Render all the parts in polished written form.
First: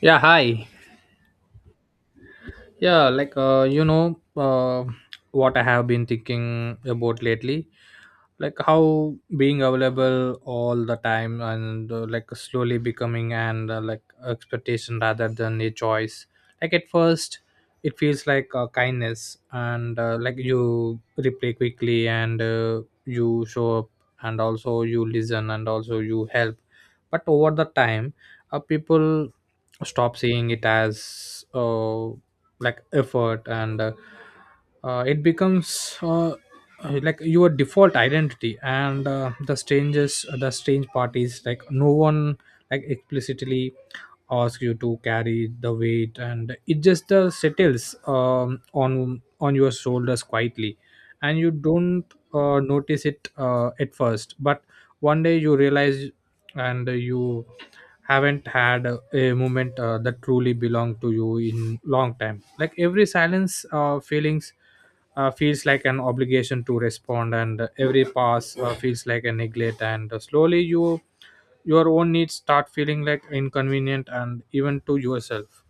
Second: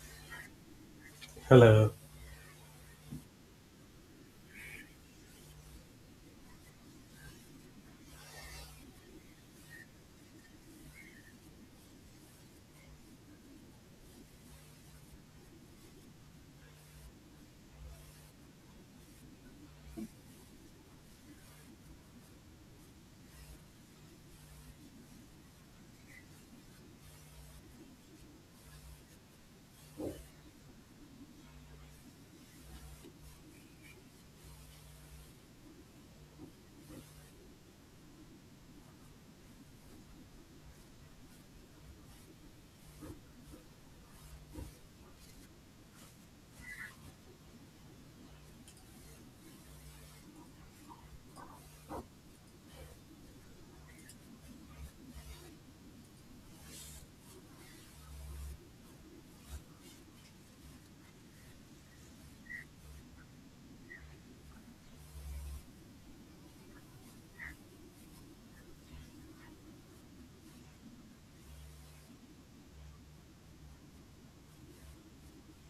Yeah, hi. Hello. yeah like uh, you know uh, what I have been thinking about lately, like how being available all the time and, like, slowly becoming and like expectation rather than a choice. Like at first it feels like, kindness, and, like, you reply quickly, and, you show up, and also you listen, and also you help. But over the time, people stop seeing it as, like, effort, and it becomes, like, your default identity. And the strange part is like no one, like, explicitly asks you to carry the weight, and it just, settles, on your shoulders quietly. And you don't, notice it, at first, but one day you realize and you haven't had a moment, that truly belonged to you in long time. Like every silence, feelings feels like an obligation to respond, and every pass, feels like a neglect. And slowly you, your own needs start feeling like inconvenient, and even to yourself.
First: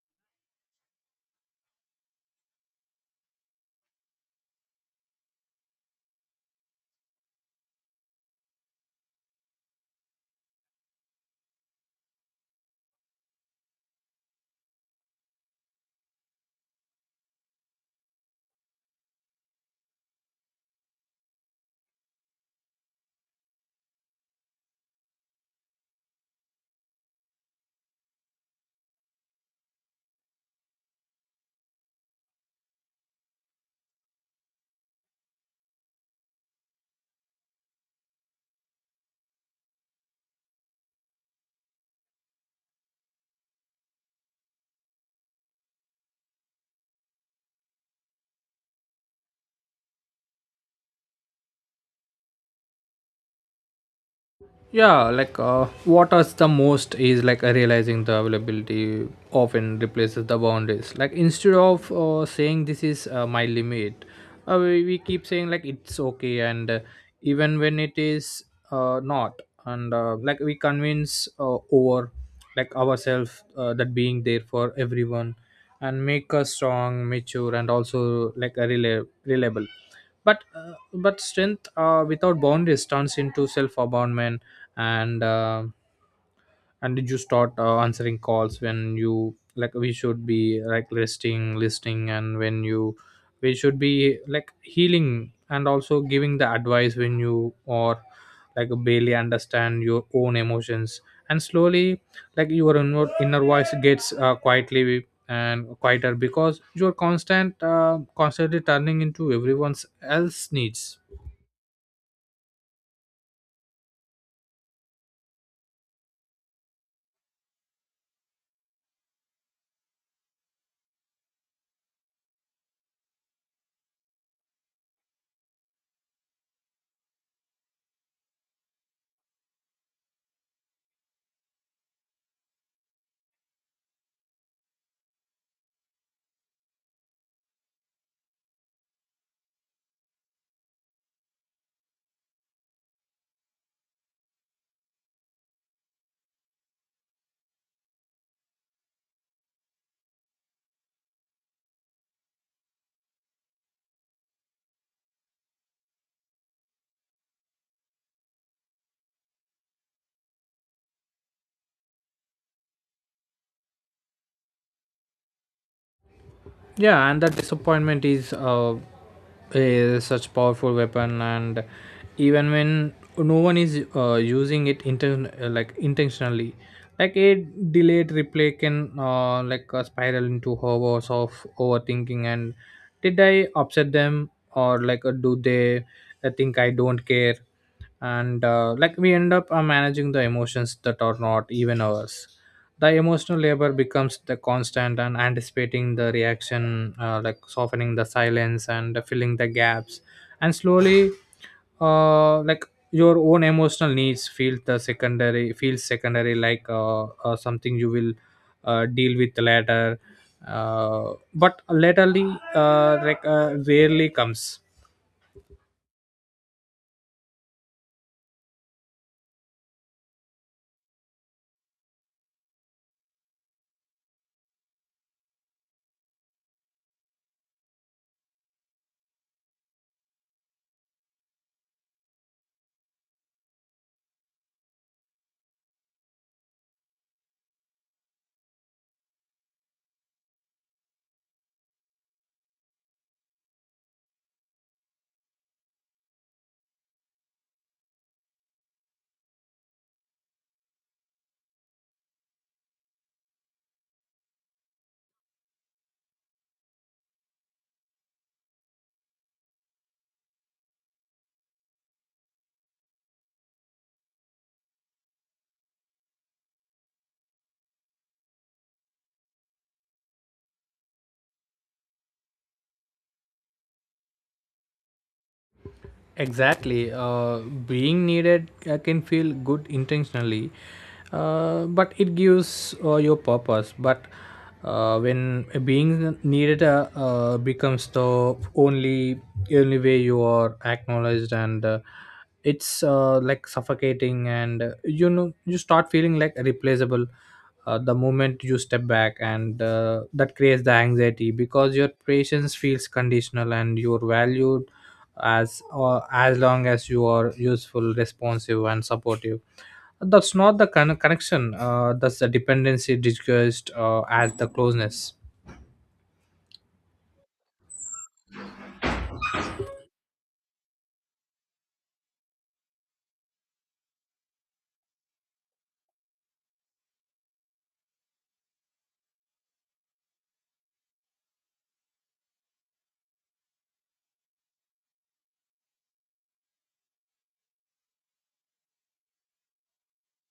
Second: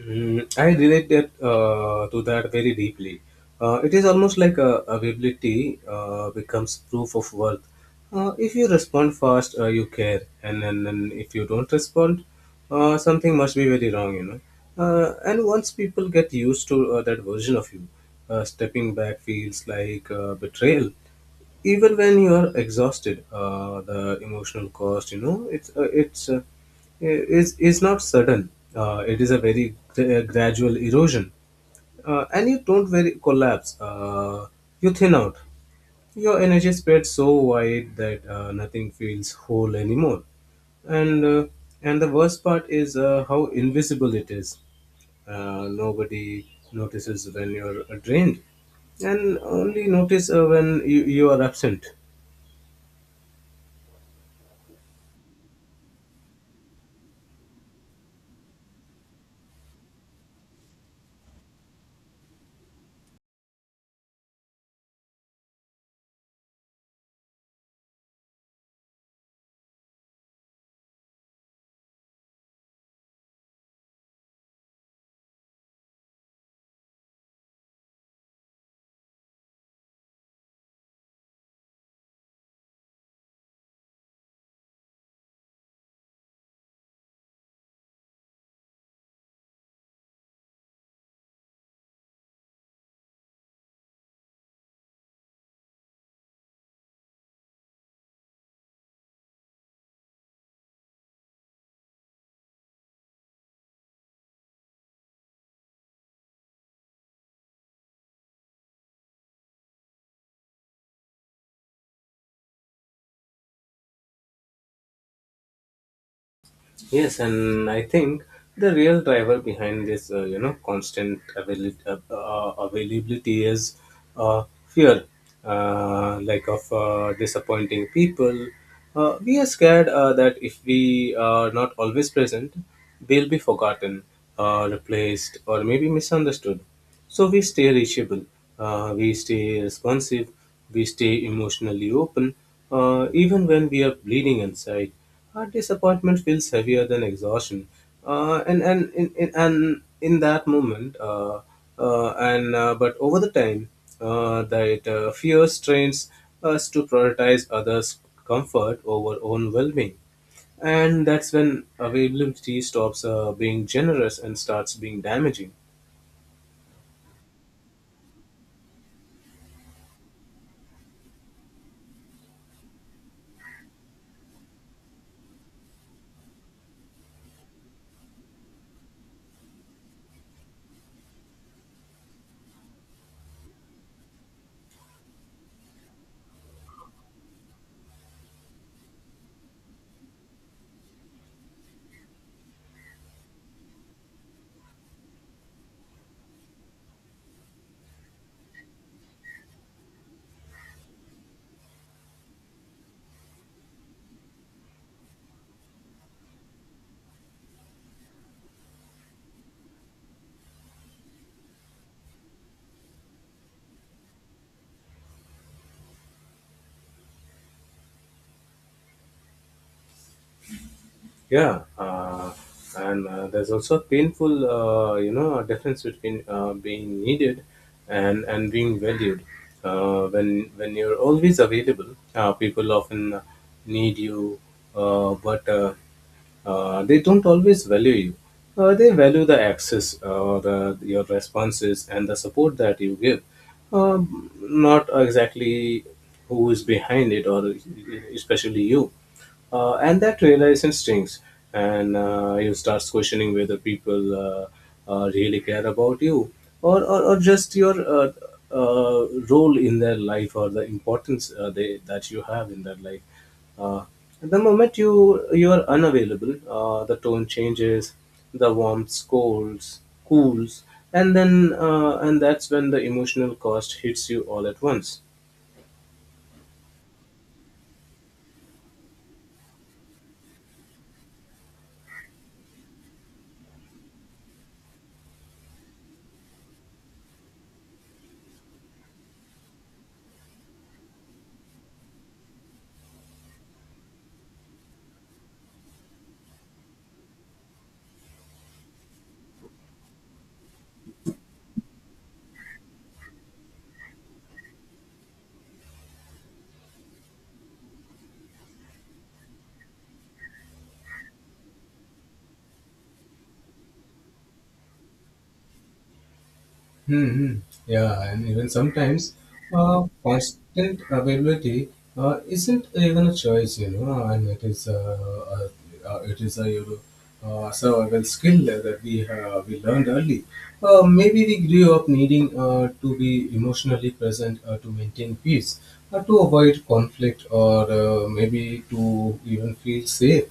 Mm, I relate that to that very deeply. It is almost like availability becomes proof of worth. If you respond fast, you care, and then if you don't respond, something must be very wrong, you know. And once people get used to that version of you, stepping back feels like betrayal. Even when you are exhausted, the emotional cost, you know, it's is not sudden. It is a very gradual erosion. And you don't very collapse, you thin out. Your energy spreads so wide that nothing feels whole anymore. And uh, and the worst part is how invisible it is. Nobody notices when you're drained, and only notice when you are absent. Yeah, like, what us the most is like, realizing the availability often replaces the boundaries. Like instead of, saying this is, my limit, we keep saying like it's okay, and even when it is, not. And like we convince, over, like, ourselves, that being there for everyone and make us strong, mature, and also like a reliable. But, but strength, without boundaries, turns into self abandonment. And and did you start, answering calls when, you like, we should be like listing, and when you, we should be like healing and also giving the advice when you or like barely understand your own emotions. And slowly, like your inner voice gets, quietly and quieter, because you're constantly turning into everyone's else needs. Yes, and I think the real driver behind this, you know, constant availability is fear, like of disappointing people. We are scared that if we are not always present, we'll be forgotten, replaced, or maybe misunderstood. So we stay reachable, we stay responsive, we stay emotionally open, even when we are bleeding inside. Our disappointment feels heavier than exhaustion, and in that moment, and but over the time, that fear strains us to prioritize others' comfort over own well-being, and that's when availability stops being generous and starts being damaging. Yeah, and that disappointment is, uh, is such powerful weapon. And even when no one is, using it, like, intentionally, like a delayed replay can, like, spiral into hours of overthinking. And did I upset them, or like, do they, think I don't care? And like we end up, managing the emotions that are not even ours. The emotional labor becomes the constant, and anticipating the reaction, like softening the silence and filling the gaps. And slowly, like, your own emotional needs feels secondary, like, something you will, deal with later, but latterly, like, rarely comes. Yeah, and there's also a painful, you know, difference between being needed and being valued. Uh, when you're always available, people often need you, but they don't always value you. They value the access, the your responses, and the support that you give. Not exactly who is behind it, or especially you. And that realization stings, and you start questioning whether people really care about you, or just your role in their life, or the importance that you have in their life. uh, the moment you are unavailable, the tone changes, the warmth colds cools. And that's when the emotional cost hits you all at once. Exactly. Being needed, can feel good intentionally, but it gives, your purpose. But, when being needed, becomes the only way you are acknowledged, and, it's, like suffocating, and, you know, you start feeling like replaceable. The moment you step back, and that creates the anxiety, because your patience feels conditional, and your value as, as long as you are useful, responsive, and supportive. That's not the connection, that's the dependency disguised, as the closeness. Hmm. Hmm. Yeah, and even sometimes constant availability isn't even a choice, you know, and it is a, you know, survival skill that we learned early. Maybe we grew up needing to be emotionally present to maintain peace, to avoid conflict, or maybe to even feel safe.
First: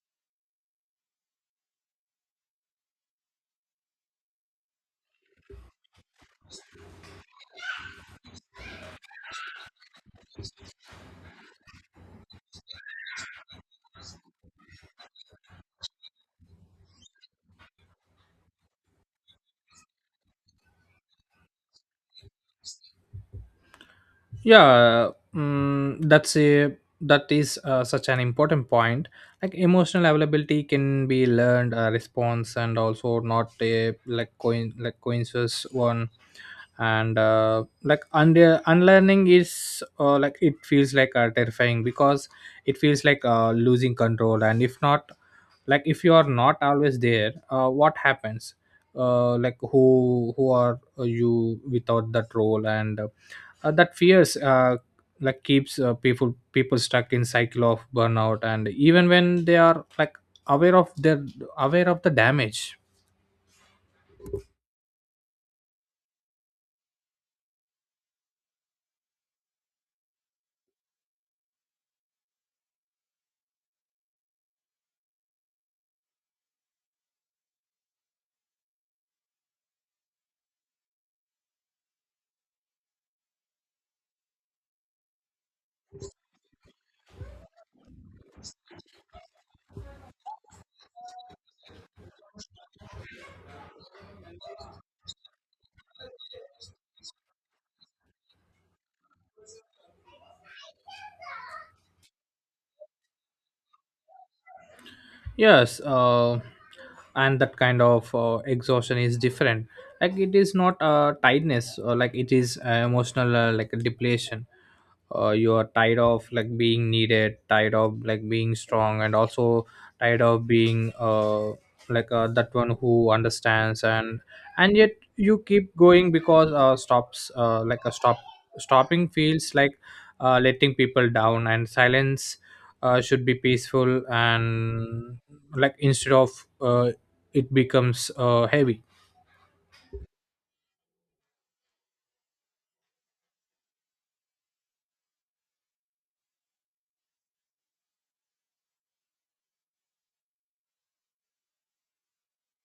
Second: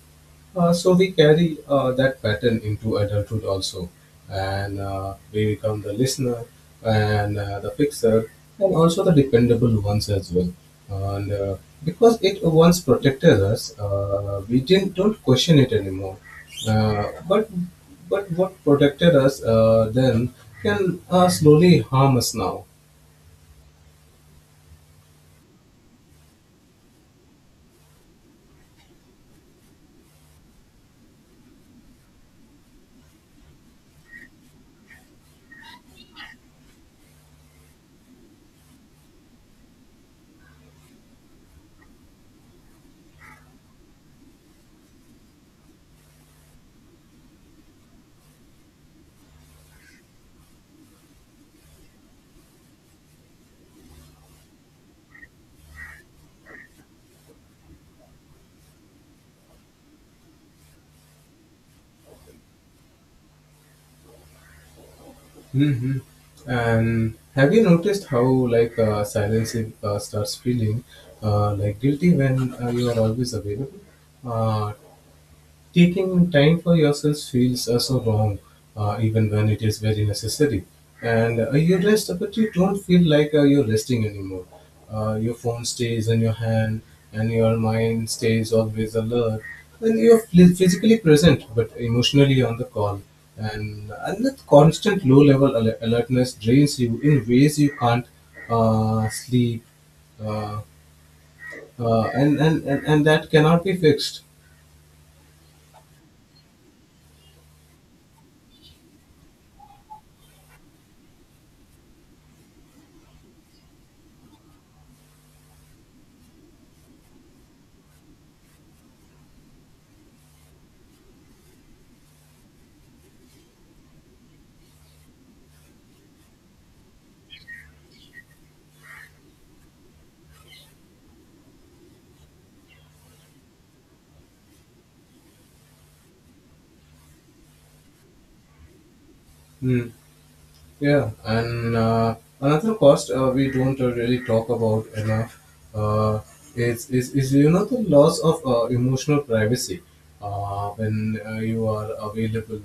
So we carry that pattern into adulthood also, and we become the listener and the fixer, and also the dependable ones as well. And Because it once protected us, we didn't don't question it anymore. Uh, but but what protected us then can slowly harm us now. Yeah. Mm, that's a, that is, such an important point. Like emotional availability can be learned, response, and also not a, like coincidence one. And like unlearning is, like, it feels like, terrifying, because it feels like, losing control. And if not, like if you are not always there, what happens, like, who are you without that role? And that fears, like, keeps, people stuck in cycle of burnout, and even when they are, like, aware of their, aware of the damage. Hmm. And have you noticed how like silence starts feeling like guilty when you are always available? Uh, Taking time for yourself feels so wrong, even when it is very necessary. And you rest, but you don't feel like you're resting anymore. Your phone stays in your hand, and your mind stays always alert. And you're physically present, but emotionally on the call. And that constant low level alertness drains you in ways you can't sleep, uh, and that cannot be fixed. Yes, and that kind of, exhaustion is different. Like it is not, tiredness, or like it is, emotional, like depletion. You are tired of like being needed, tired of like being strong, and also tired of being, like, that one who understands. And yet you keep going, because, stops like, a stop stopping feels like, letting people down. And silence, should be peaceful, and, like, instead of, it becomes, heavy. Hmm. Yeah, and another cost we don't really talk about enough uh, is, is you know, the loss of emotional privacy when you are available,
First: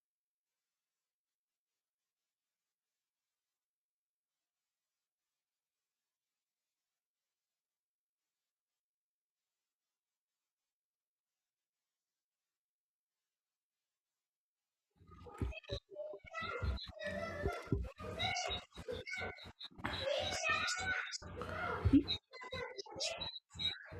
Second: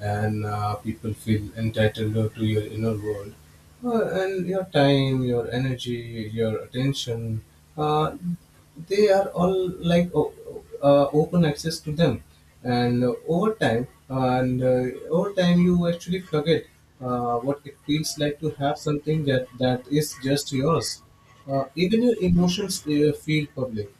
and people feel entitled to your inner world. And your time, your energy, your attention, uh, they are all like open access to them. And over time, you actually forget what it feels like to have something that is just yours. Even your emotions feel public.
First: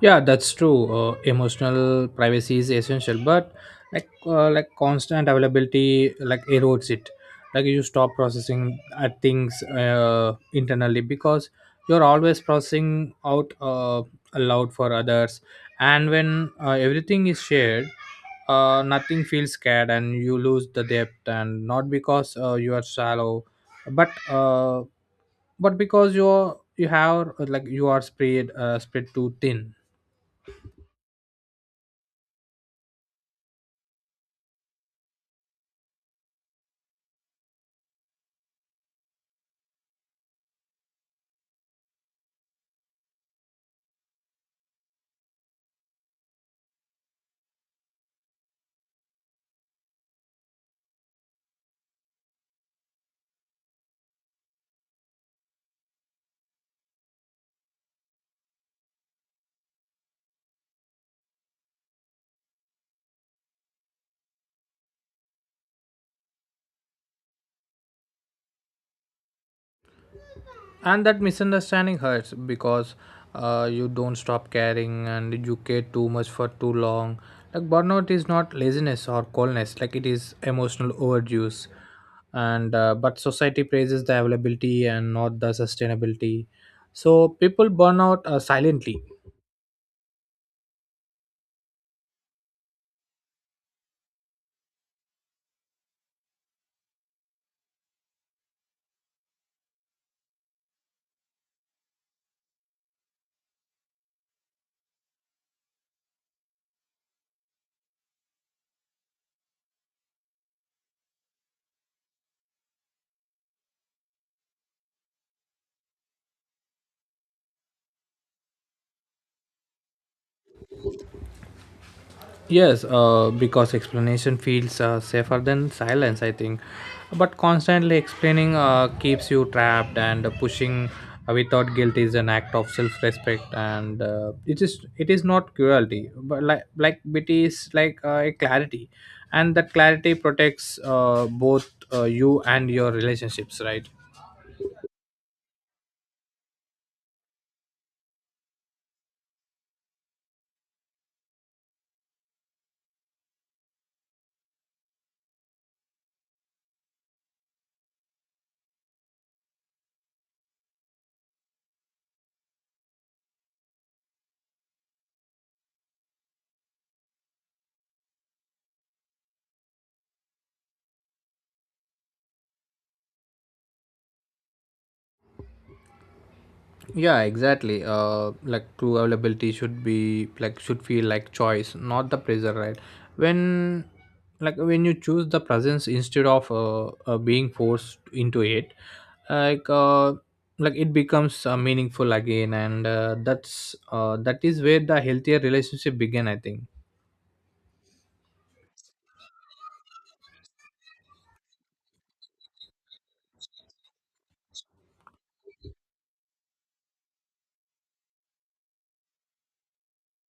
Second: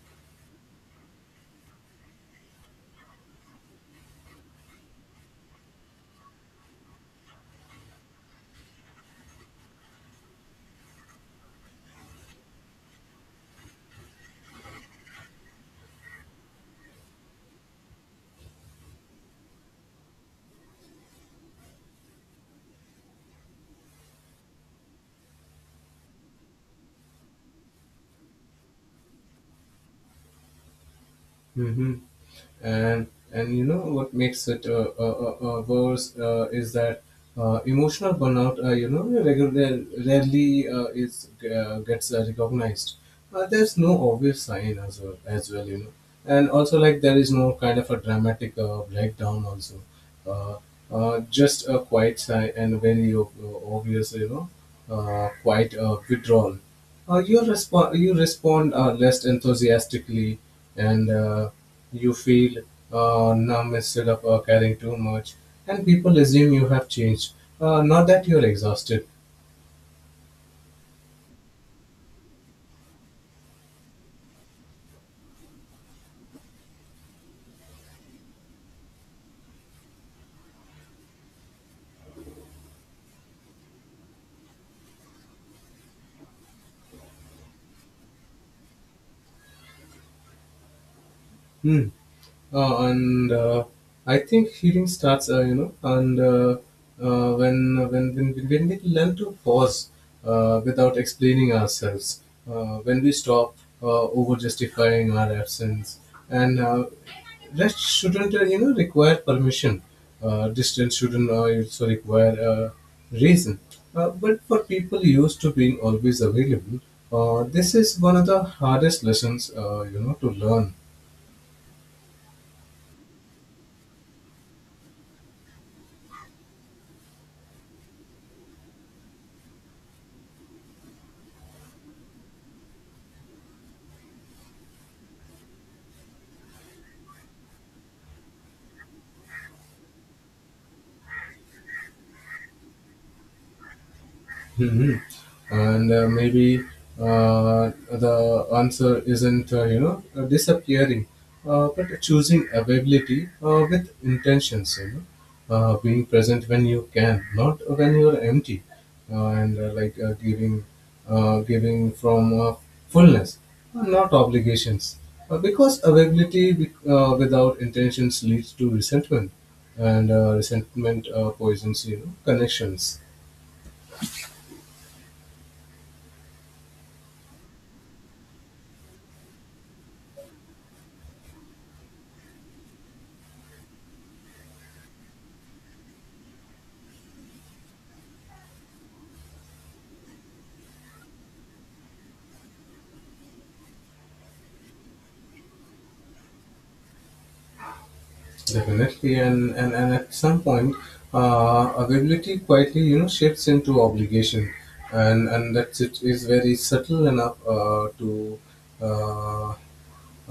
Yeah, that's true. Emotional privacy is essential, but, like, like, constant availability like erodes it. Like you stop processing, things, internally, because you're always processing out, aloud for others. And when, everything is shared, nothing feels scared, and you lose the depth, and not because, you are shallow, but, but because you're, you have, like, you are spread, spread too thin. Mhm. and and you know what makes it worse is that emotional burnout, you know, regularly rarely is gets recognized. There's no obvious sign as well, you know, and also like there is no kind of a dramatic breakdown also, uh, just a quiet sigh and very obvious, you know, quiet withdrawal. You respond. You respond less enthusiastically, and you feel numb instead of caring too much. And people assume you have changed. Not that you're exhausted. And that misunderstanding hurts, because, you don't stop caring, and you care too much for too long. Like burnout is not laziness or coldness, like it is emotional overuse. And but society praises the availability, and not the sustainability, so people burn out, silently. Hmm. And I think healing starts, you know, and when we learn to pause without explaining ourselves, when we stop over justifying our absence, and rest shouldn't, you know, require permission. Distance shouldn't also require reason. But for people used to being always available, this is one of the hardest lessons, you know, to learn. Yes, because explanation feels, safer than silence, I think. But constantly explaining, keeps you trapped, and pushing, without guilt is an act of self-respect, and, it is not cruelty, but like it is like a clarity, and that clarity protects, both, you and your relationships, right? Hmm. And maybe uh, the answer isn't, you know, disappearing, but choosing availability with intentions, you know, being present when you can, not when you're empty, uh, and uh, like uh, giving, giving from fullness, not obligations. Because availability without intentions leads to resentment, and resentment poisons, you know, connections. Yeah, exactly. Like true availability should be like, should feel like choice, not the pressure, right? When, like when you choose the presence instead of, being forced into it, like uh like it becomes, meaningful again. And that is where the healthier relationship begin, I think. Definitely, and at some point, availability quietly, you know, shifts into obligation, and that's, it is very subtle enough to uh,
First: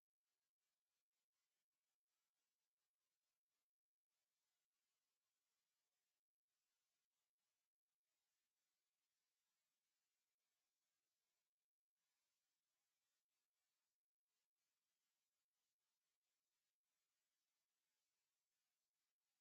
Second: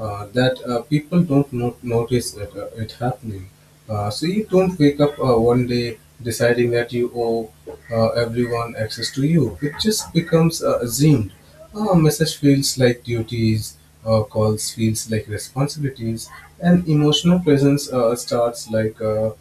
that people don't notice that it happening. So you don't wake up one day deciding that you owe everyone access to you. It just becomes assumed. Message feels like duties, calls feels like responsibilities, and emotional presence starts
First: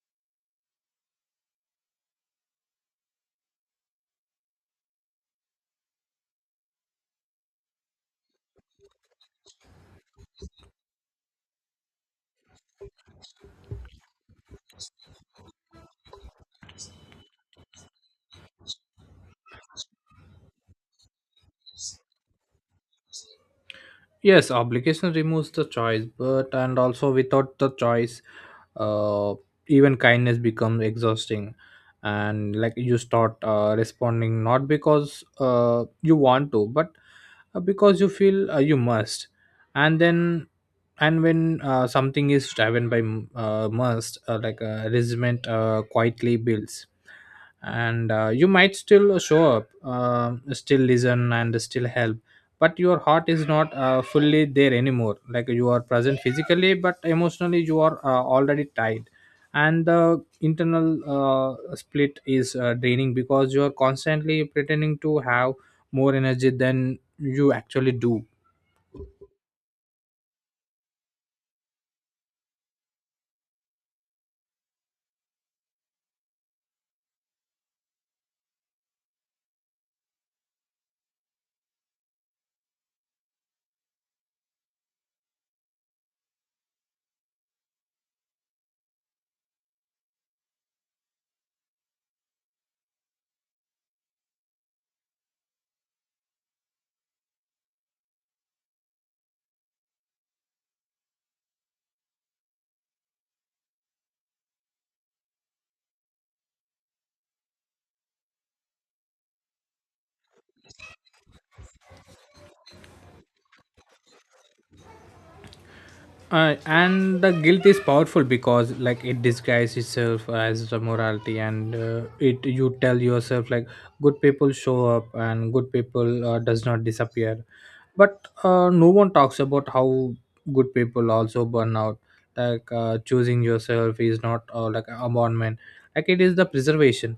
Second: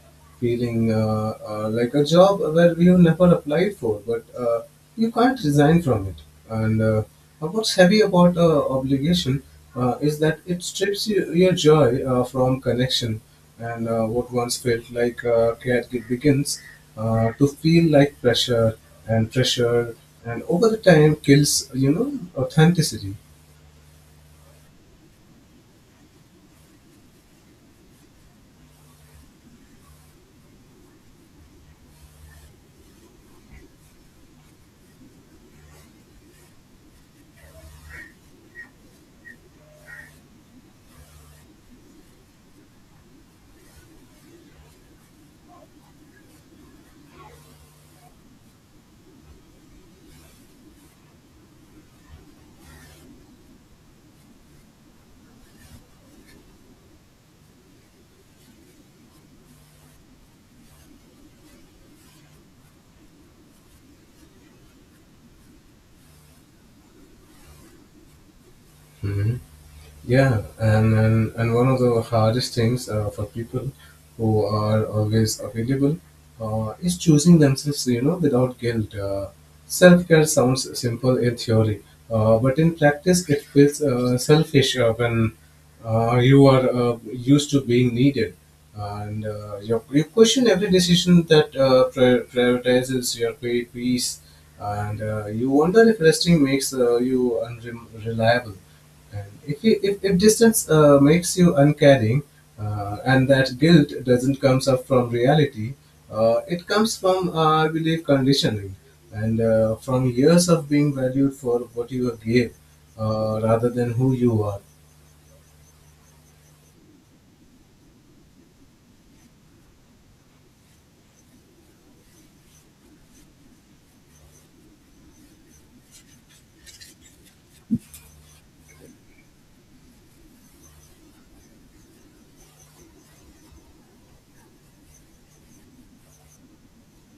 feeling like a job where you never applied for, but you can't resign from it. And What's heavy about obligation is that it strips you, your joy from connection, and what once felt like care it begins to feel like pressure, and over the time kills, you know, authenticity. Yes, obligation removes the choice, but and also without the choice, uh, even kindness becomes exhausting, and like you start, responding not because, you want to, but, because you feel, you must, and then and when, something is driven by must, like, resentment, quietly builds. And you might still show up, still listen, and still help, but your heart is not, fully there anymore. Like you are present physically, but emotionally you are, already tied. And the internal, split is, draining, because you are constantly pretending to have more energy than you actually do. Yeah, and one of the hardest things for people who are always available is choosing themselves, you know, without guilt. Self care sounds simple in theory, but in practice, it feels selfish when you are used to being needed, and you question every decision that prioritizes your peace, and you wonder if resting makes you unreliable, and if distance makes you uncaring, and that guilt doesn't comes up from reality, it comes from, I believe, conditioning, and from years of being valued for what you gave, rather than who you are. And the guilt is powerful, because like it disguises itself as the morality, and, it, you tell yourself like good people show up, and good people, does not disappear. But, no one talks about how good people also burn out. Like, choosing yourself is not, like a abandonment, like it is the preservation.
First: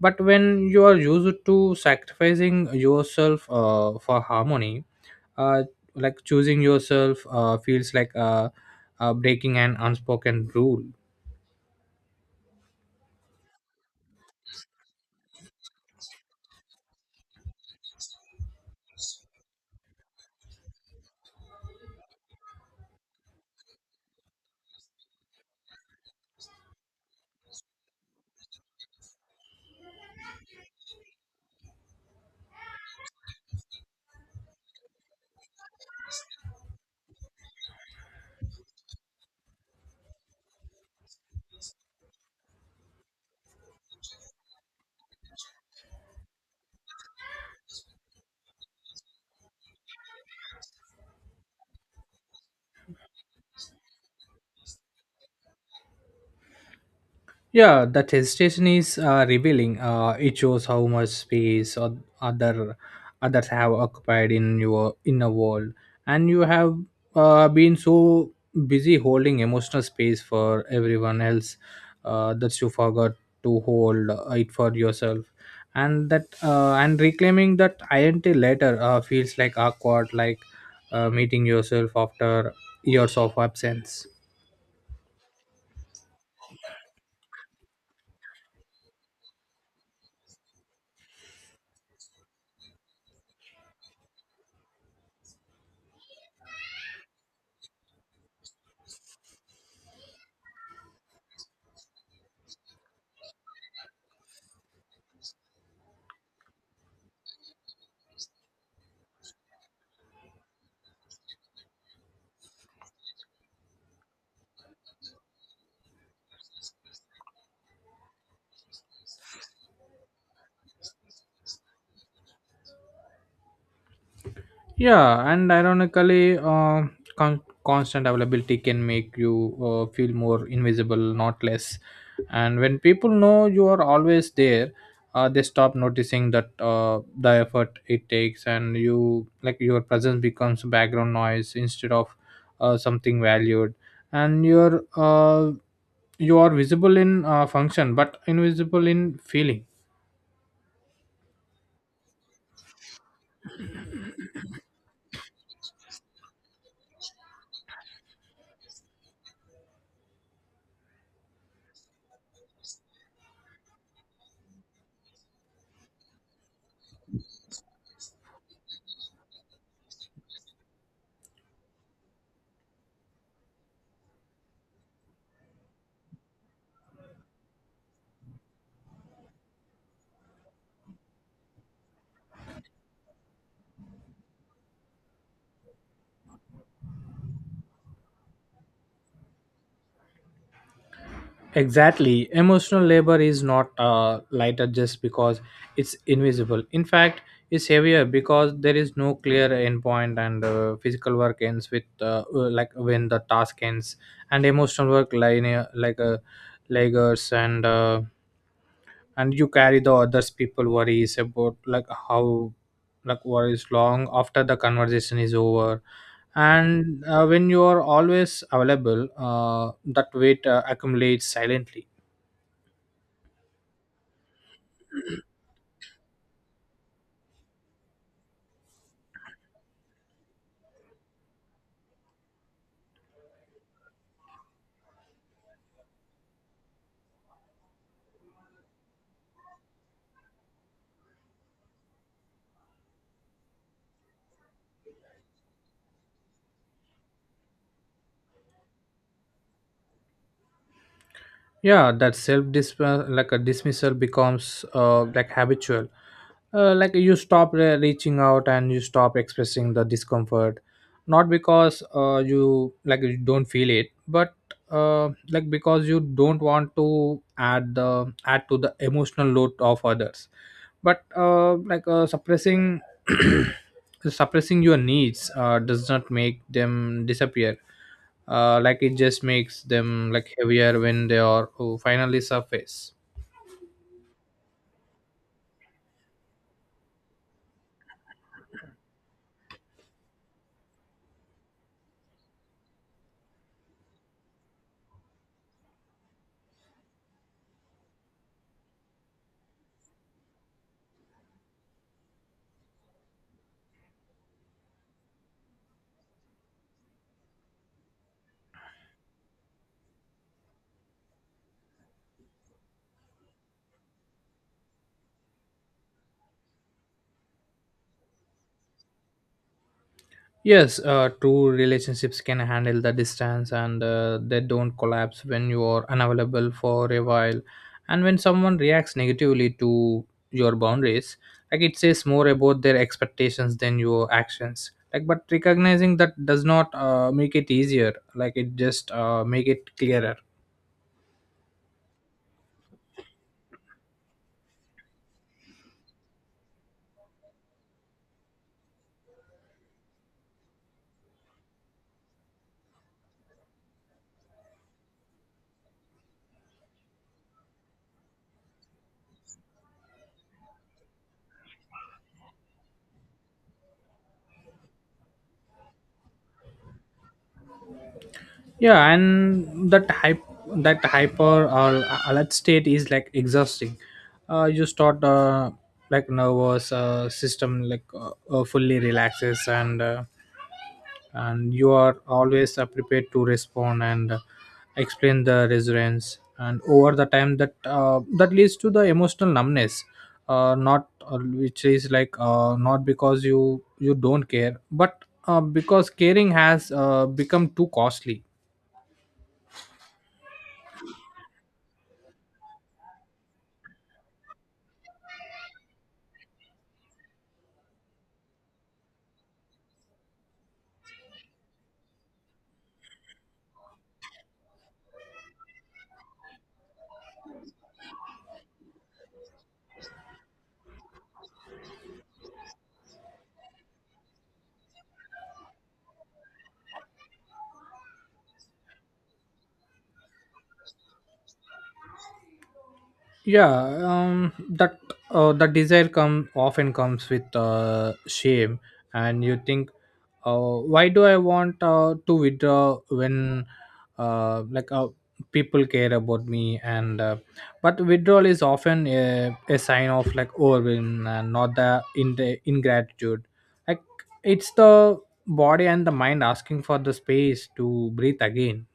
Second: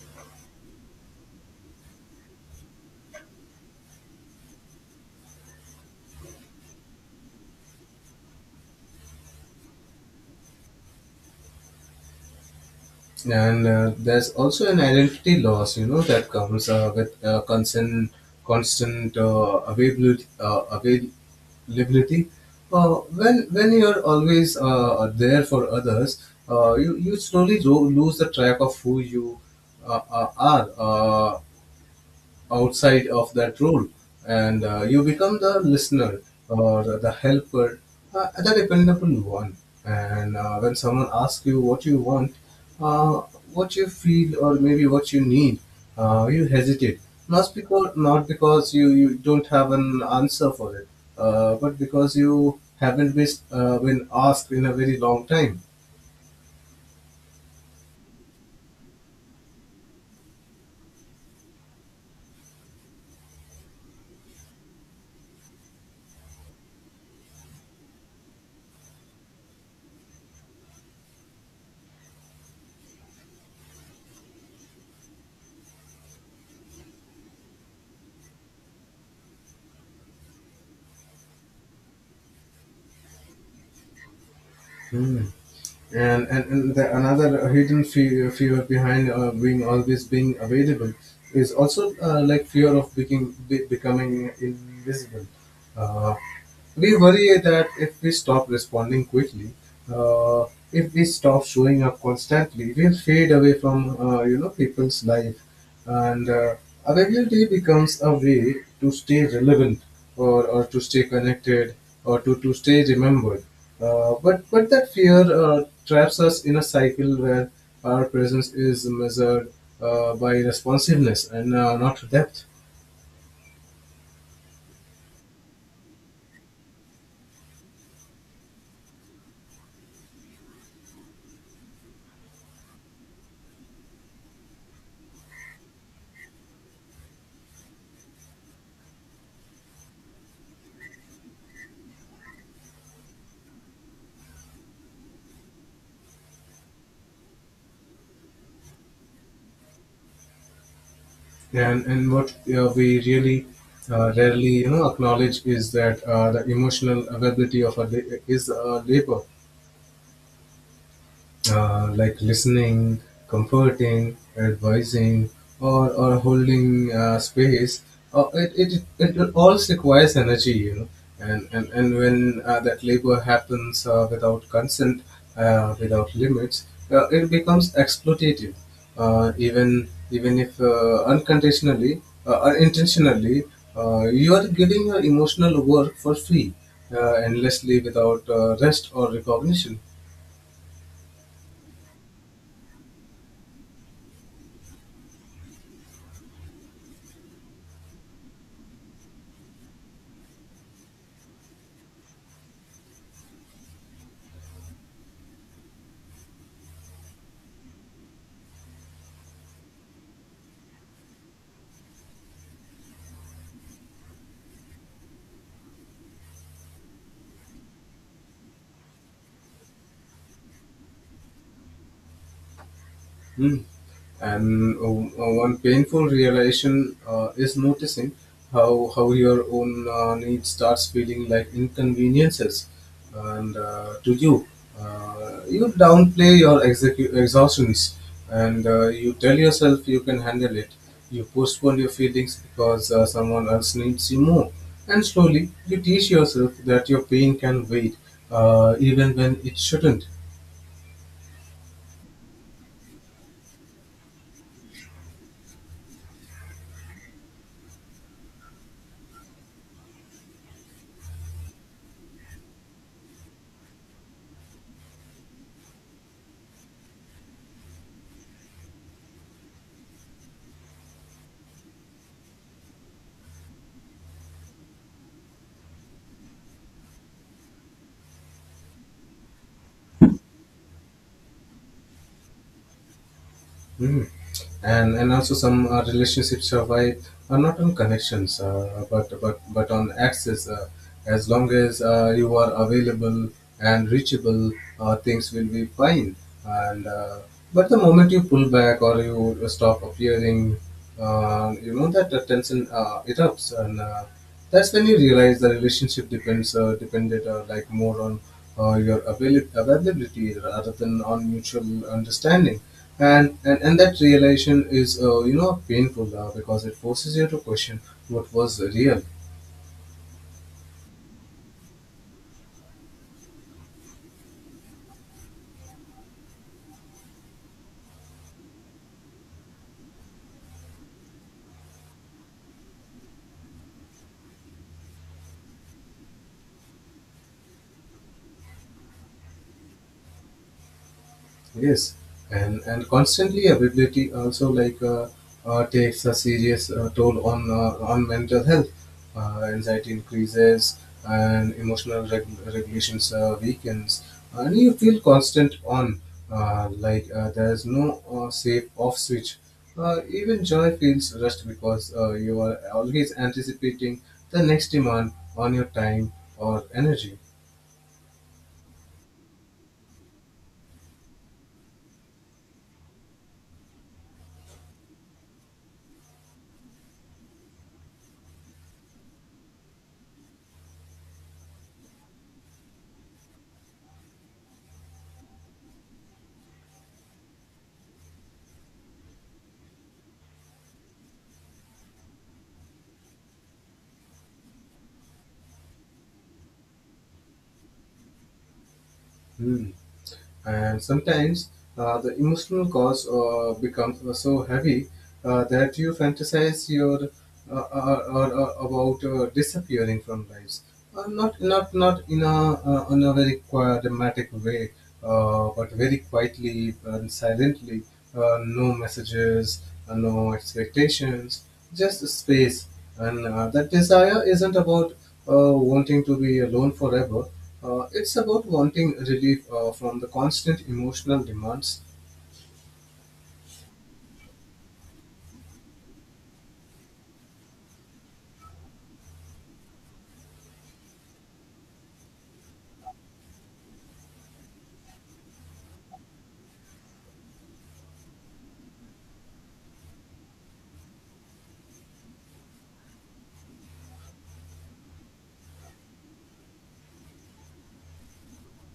But when you are used to sacrificing yourself, for harmony, uh, like, choosing yourself, feels like, breaking an unspoken rule. And there's also an identity loss, you know, that comes with constant availability. Uh, when you're always there for others, you slowly lose the track of who you are, outside of that role, and you become the listener, or the helper, the dependable one. And when someone asks you what you want, uh, what you feel, or maybe what you need, you hesitate. Not because you don't have an answer for it, but because you haven't been asked in a very long time. Yeah, that hesitation is, revealing. It shows how much space or others have occupied in your inner world, and you have, been so busy holding emotional space for everyone else, that you forgot to hold, it for yourself. And that, and reclaiming that identity later, feels like awkward, like, meeting yourself after years of absence. Hmm. And another hidden fear behind being available is also like fear of becoming invisible. uh, we worry that if we stop responding quickly, uh, if we stop showing up constantly, we'll fade away from, you know, people's life, and availability becomes a way to stay relevant, or to stay connected, or to stay remembered. But that fear traps us in a cycle where our presence is measured by responsiveness and not depth. Yeah, and ironically, constant availability can make you, feel more invisible, not less. And when people know you are always there, they stop noticing that, the effort it takes, and you, like your presence becomes background noise instead of, something valued. And you're, you are visible in, function, but invisible in feeling. Yeah, and what we really rarely, you know, acknowledge is that the emotional availability is a labor, like listening, comforting, advising, or holding space, it all requires energy, you know. And when that labor happens without consent, without limits, it becomes exploitative. Even if unconditionally, unintentionally, you are giving your emotional work for free, endlessly without rest or recognition. Exactly. Emotional labor is not, lighter just because it's invisible. In fact, it's heavier because there is no clear endpoint, and physical work ends with like when the task ends, and emotional work linear like lagers and you carry the others people worries about like how like worries long after the conversation is over and when you are always available that weight accumulates silently. Mm. And One painful realization is noticing how your own need starts feeling like inconveniences and to you. You downplay your exhaustions and you tell yourself you can handle it. You postpone your feelings because someone else needs you more. And slowly you teach yourself that your pain can wait even when it shouldn't. Yeah, that self dis like a dismissal becomes like habitual. Like you stop reaching out and you stop expressing the discomfort, not because you like you don't feel it, but like because you don't want to add the add to the emotional load of others. But suppressing suppressing your needs does not make them disappear. Like it just makes them like heavier when they are oh, finally surface. Hmm. And also some relationships survive not on connections, but on access. As long as you are available and reachable, things will be fine. And uh, but the moment you pull back or you stop appearing, you know that the tension erupts and that's when you realize the relationship depends depended, more on your availability rather than on mutual understanding. And that realization is, you know, painful, because it forces you to question what was real. Yes, two relationships can handle the distance, and they don't collapse when you are unavailable for a while. And when someone reacts negatively to your boundaries, like it says more about their expectations than your actions. Like, but recognizing that does not make it easier, like it just make it clearer. Yes, and constantly availability also, takes a serious toll on, on mental health. Anxiety increases and emotional regulations weakens, and you feel constant on, there is no safe off switch. Even joy feels rushed because you are always anticipating the next demand on your time or energy. Yeah, and that hype that hyper or alert state is like exhausting. You start Like nervous system like fully relaxes, and you are always prepared to respond, and explain the resilience, and over the time that that leads to the emotional numbness. Not Which is not because you don't care, but because caring has become too costly. Hmm. And sometimes the emotional cost becomes so heavy, that you fantasize your about disappearing from lives. Not in a, in a very dramatic way, but very quietly and silently. No messages, no expectations, just space. And that desire isn't about wanting to be alone forever. It's about wanting relief from the constant emotional demands. Yeah. That that desire come often comes with shame, and you think, why do I want to withdraw when uh, like uh, people care about me? And But withdrawal is often a sign of like overwhelm and not the in the ingratitude. Like, it's the body and the mind asking for the space to breathe again.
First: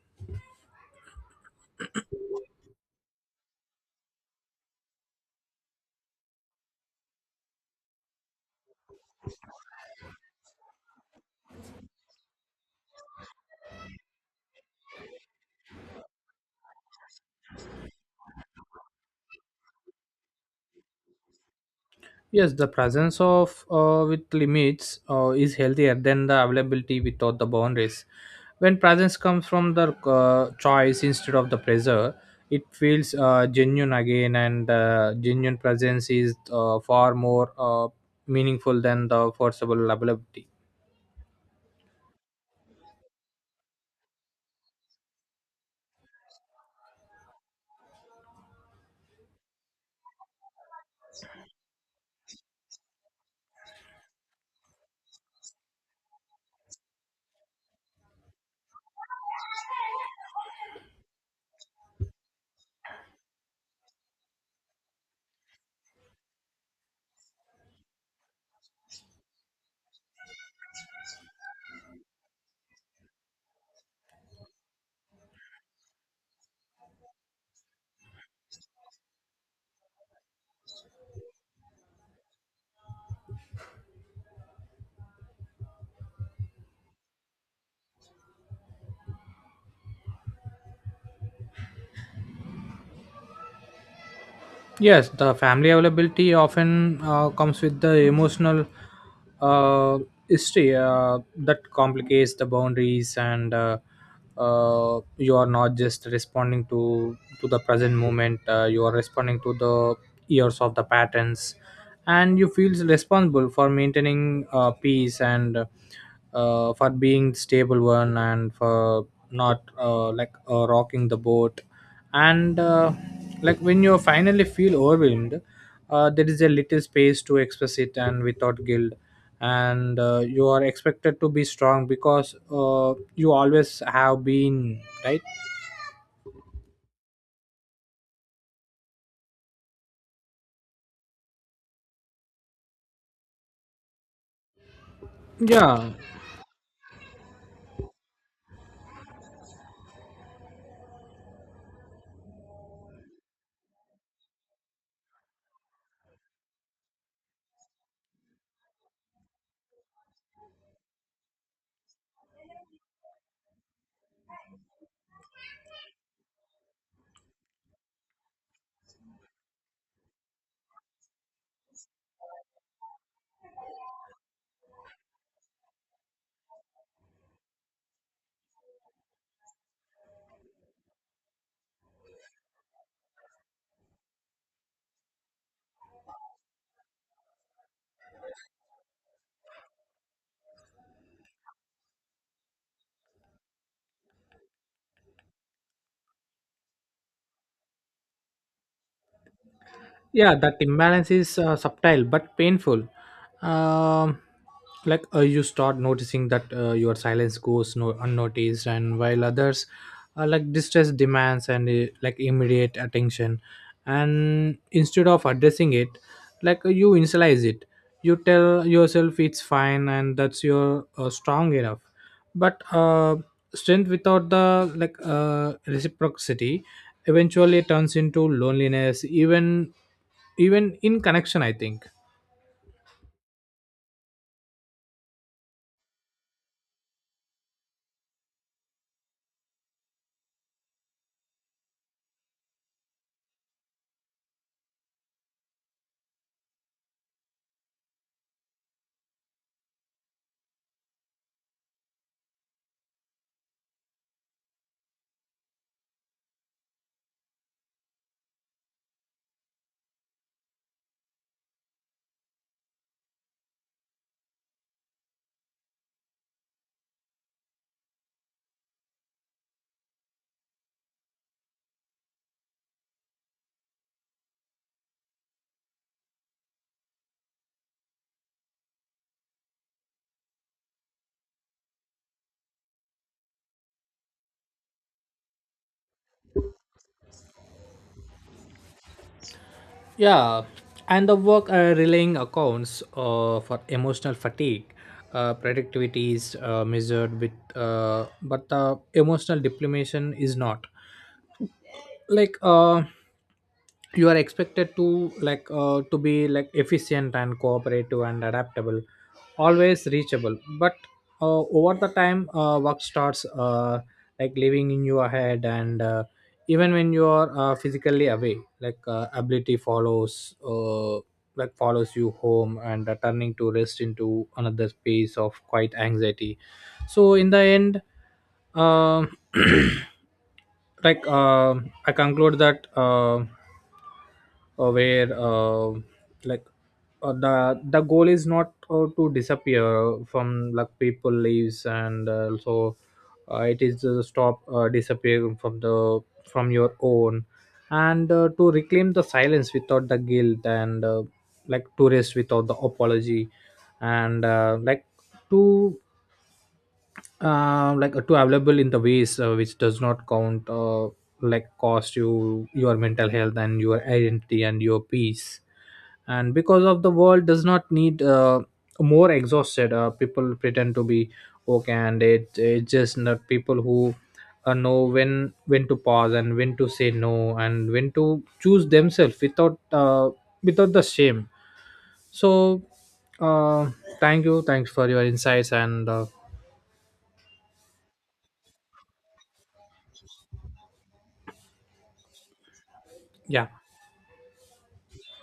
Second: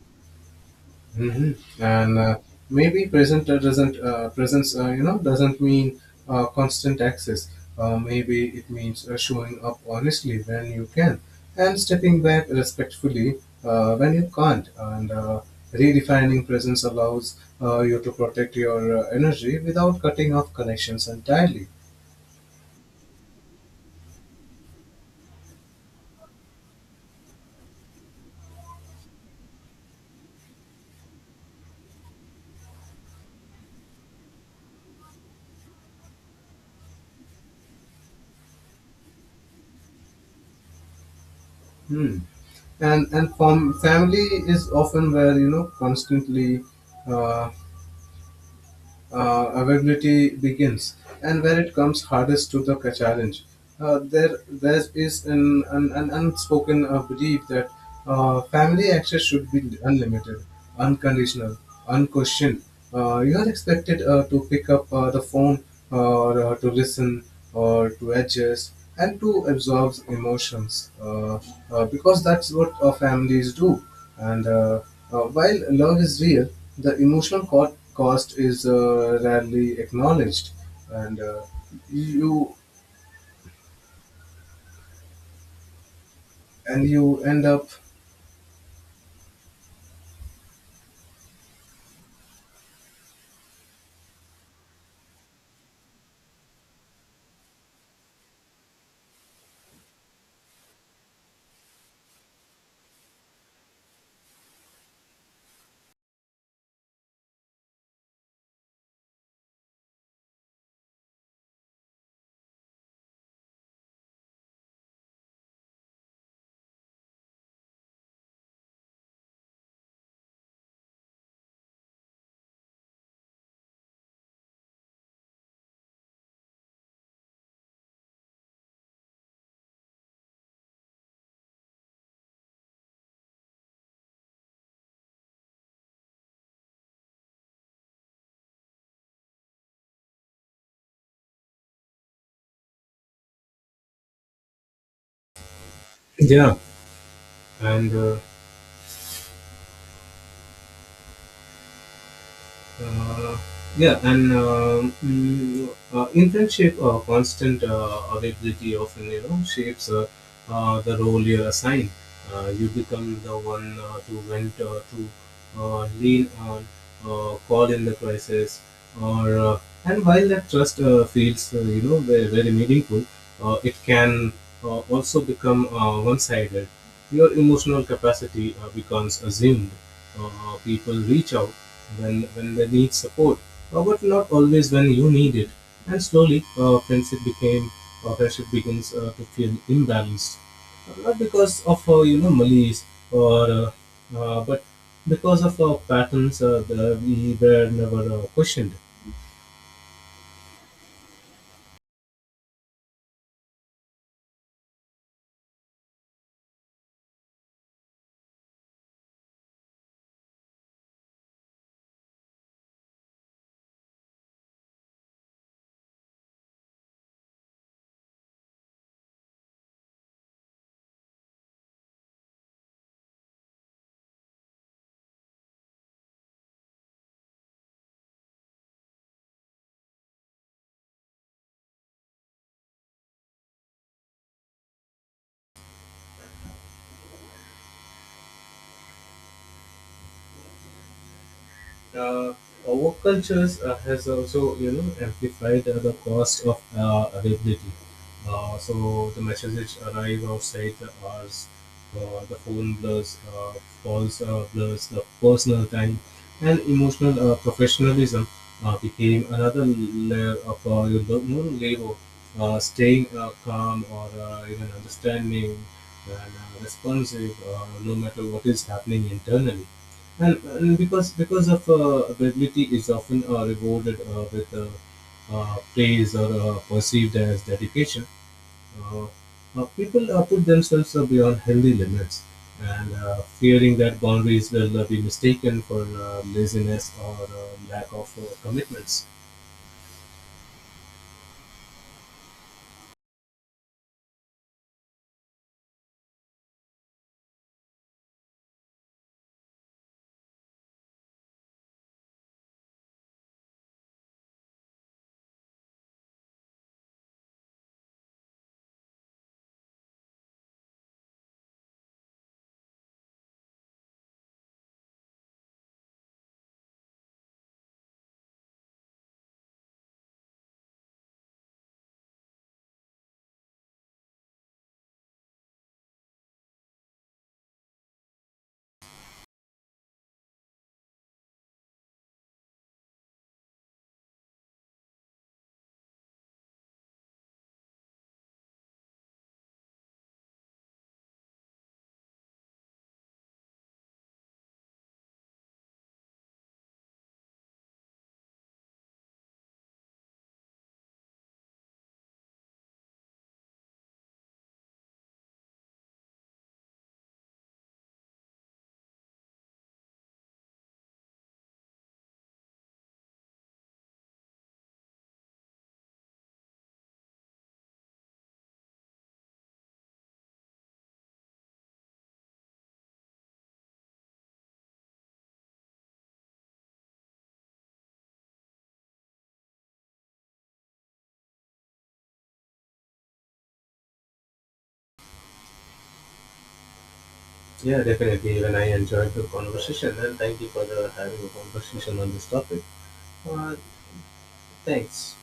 Hmm. And uh, maybe present uh, doesn't uh, presence, you know, doesn't mean constant access. Maybe it means showing up honestly when you can, and stepping back respectfully when you can't. And redefining presence allows you to protect your energy without cutting off connections entirely. Yes, the presence of with limits is healthier than the availability without the boundaries. When presence comes from the choice instead of the pressure, it feels genuine again, and genuine presence is far more meaningful than the forcible availability. Hmm. And family is often where, you know, constantly uh, availability begins and where it comes hardest to the challenge. There is an unspoken belief that family access should be unlimited, unconditional, unquestioned. You are expected to pick up the phone or to listen or to adjust and to absorb emotions, because that's what families do. And while love is real, the emotional cost is rarely acknowledged, and uh, you and you end up. Yes, the family availability often comes with the emotional uh, history that complicates the boundaries, and you are not just responding to the present moment. You are responding to the years of the patterns, and you feel responsible for maintaining peace, and for being stable one, and for not rocking the boat, and like when you finally feel overwhelmed, there is a little space to express it and without guilt, and you are expected to be strong because you always have been right. Yeah. Yeah. and uh, Yeah, and mm, in Constant availability often, you know, shapes the role you're assigned. You become the one to vent, to lean on, call in the crisis, or and while that trust feels, you know, very, very meaningful, it can also become one-sided. Your emotional capacity becomes assumed. People reach out when they need support, but not always when you need it. And slowly, friendship begins to feel imbalanced, not because of, you know, malice or but because of patterns that we were never questioned. Yeah, that imbalance is subtle but painful. um, like you start noticing that your silence goes no unnoticed, and while others like distress demands, and like immediate attention, and instead of addressing it, you initialize it. You tell yourself it's fine and that's your strong enough. But strength without the reciprocity eventually turns into loneliness, even even in connection, I think. uh, Woke cultures has also, you know, amplified the cost of availability. So the messages arrive outside the hours, the phone blurs, calls blurs, the personal time, and emotional professionalism became another layer of, you know, labor. Uh, Yeah, and the work relaying accounts for emotional fatigue. Productivity is measured with but the emotional depletion is not. like uh you are expected to to be like efficient and cooperative and adaptable, always reachable, but over the time work starts like living in your head, and even when you are physically away, ability follows like follows you home, and turning to rest into another space of quiet anxiety. So in the end, um like uh, I conclude that where like the goal is not to disappear from like people lives, and also it is to stop disappearing from the from your own, and to reclaim the silence without the guilt, and like to rest without the apology, and to like to available in the ways which does not count like cost you your mental health and your identity and your peace. And because of the world does not need more exhausted people pretend to be okay. And it's just not people who know when to pause, and when to say no, and when to choose themselves without without the shame. So uh, thanks for your insights. And yeah, definitely. Even I enjoyed the conversation, and thank you for having a conversation on this topic. Uh, Yeah. Thanks.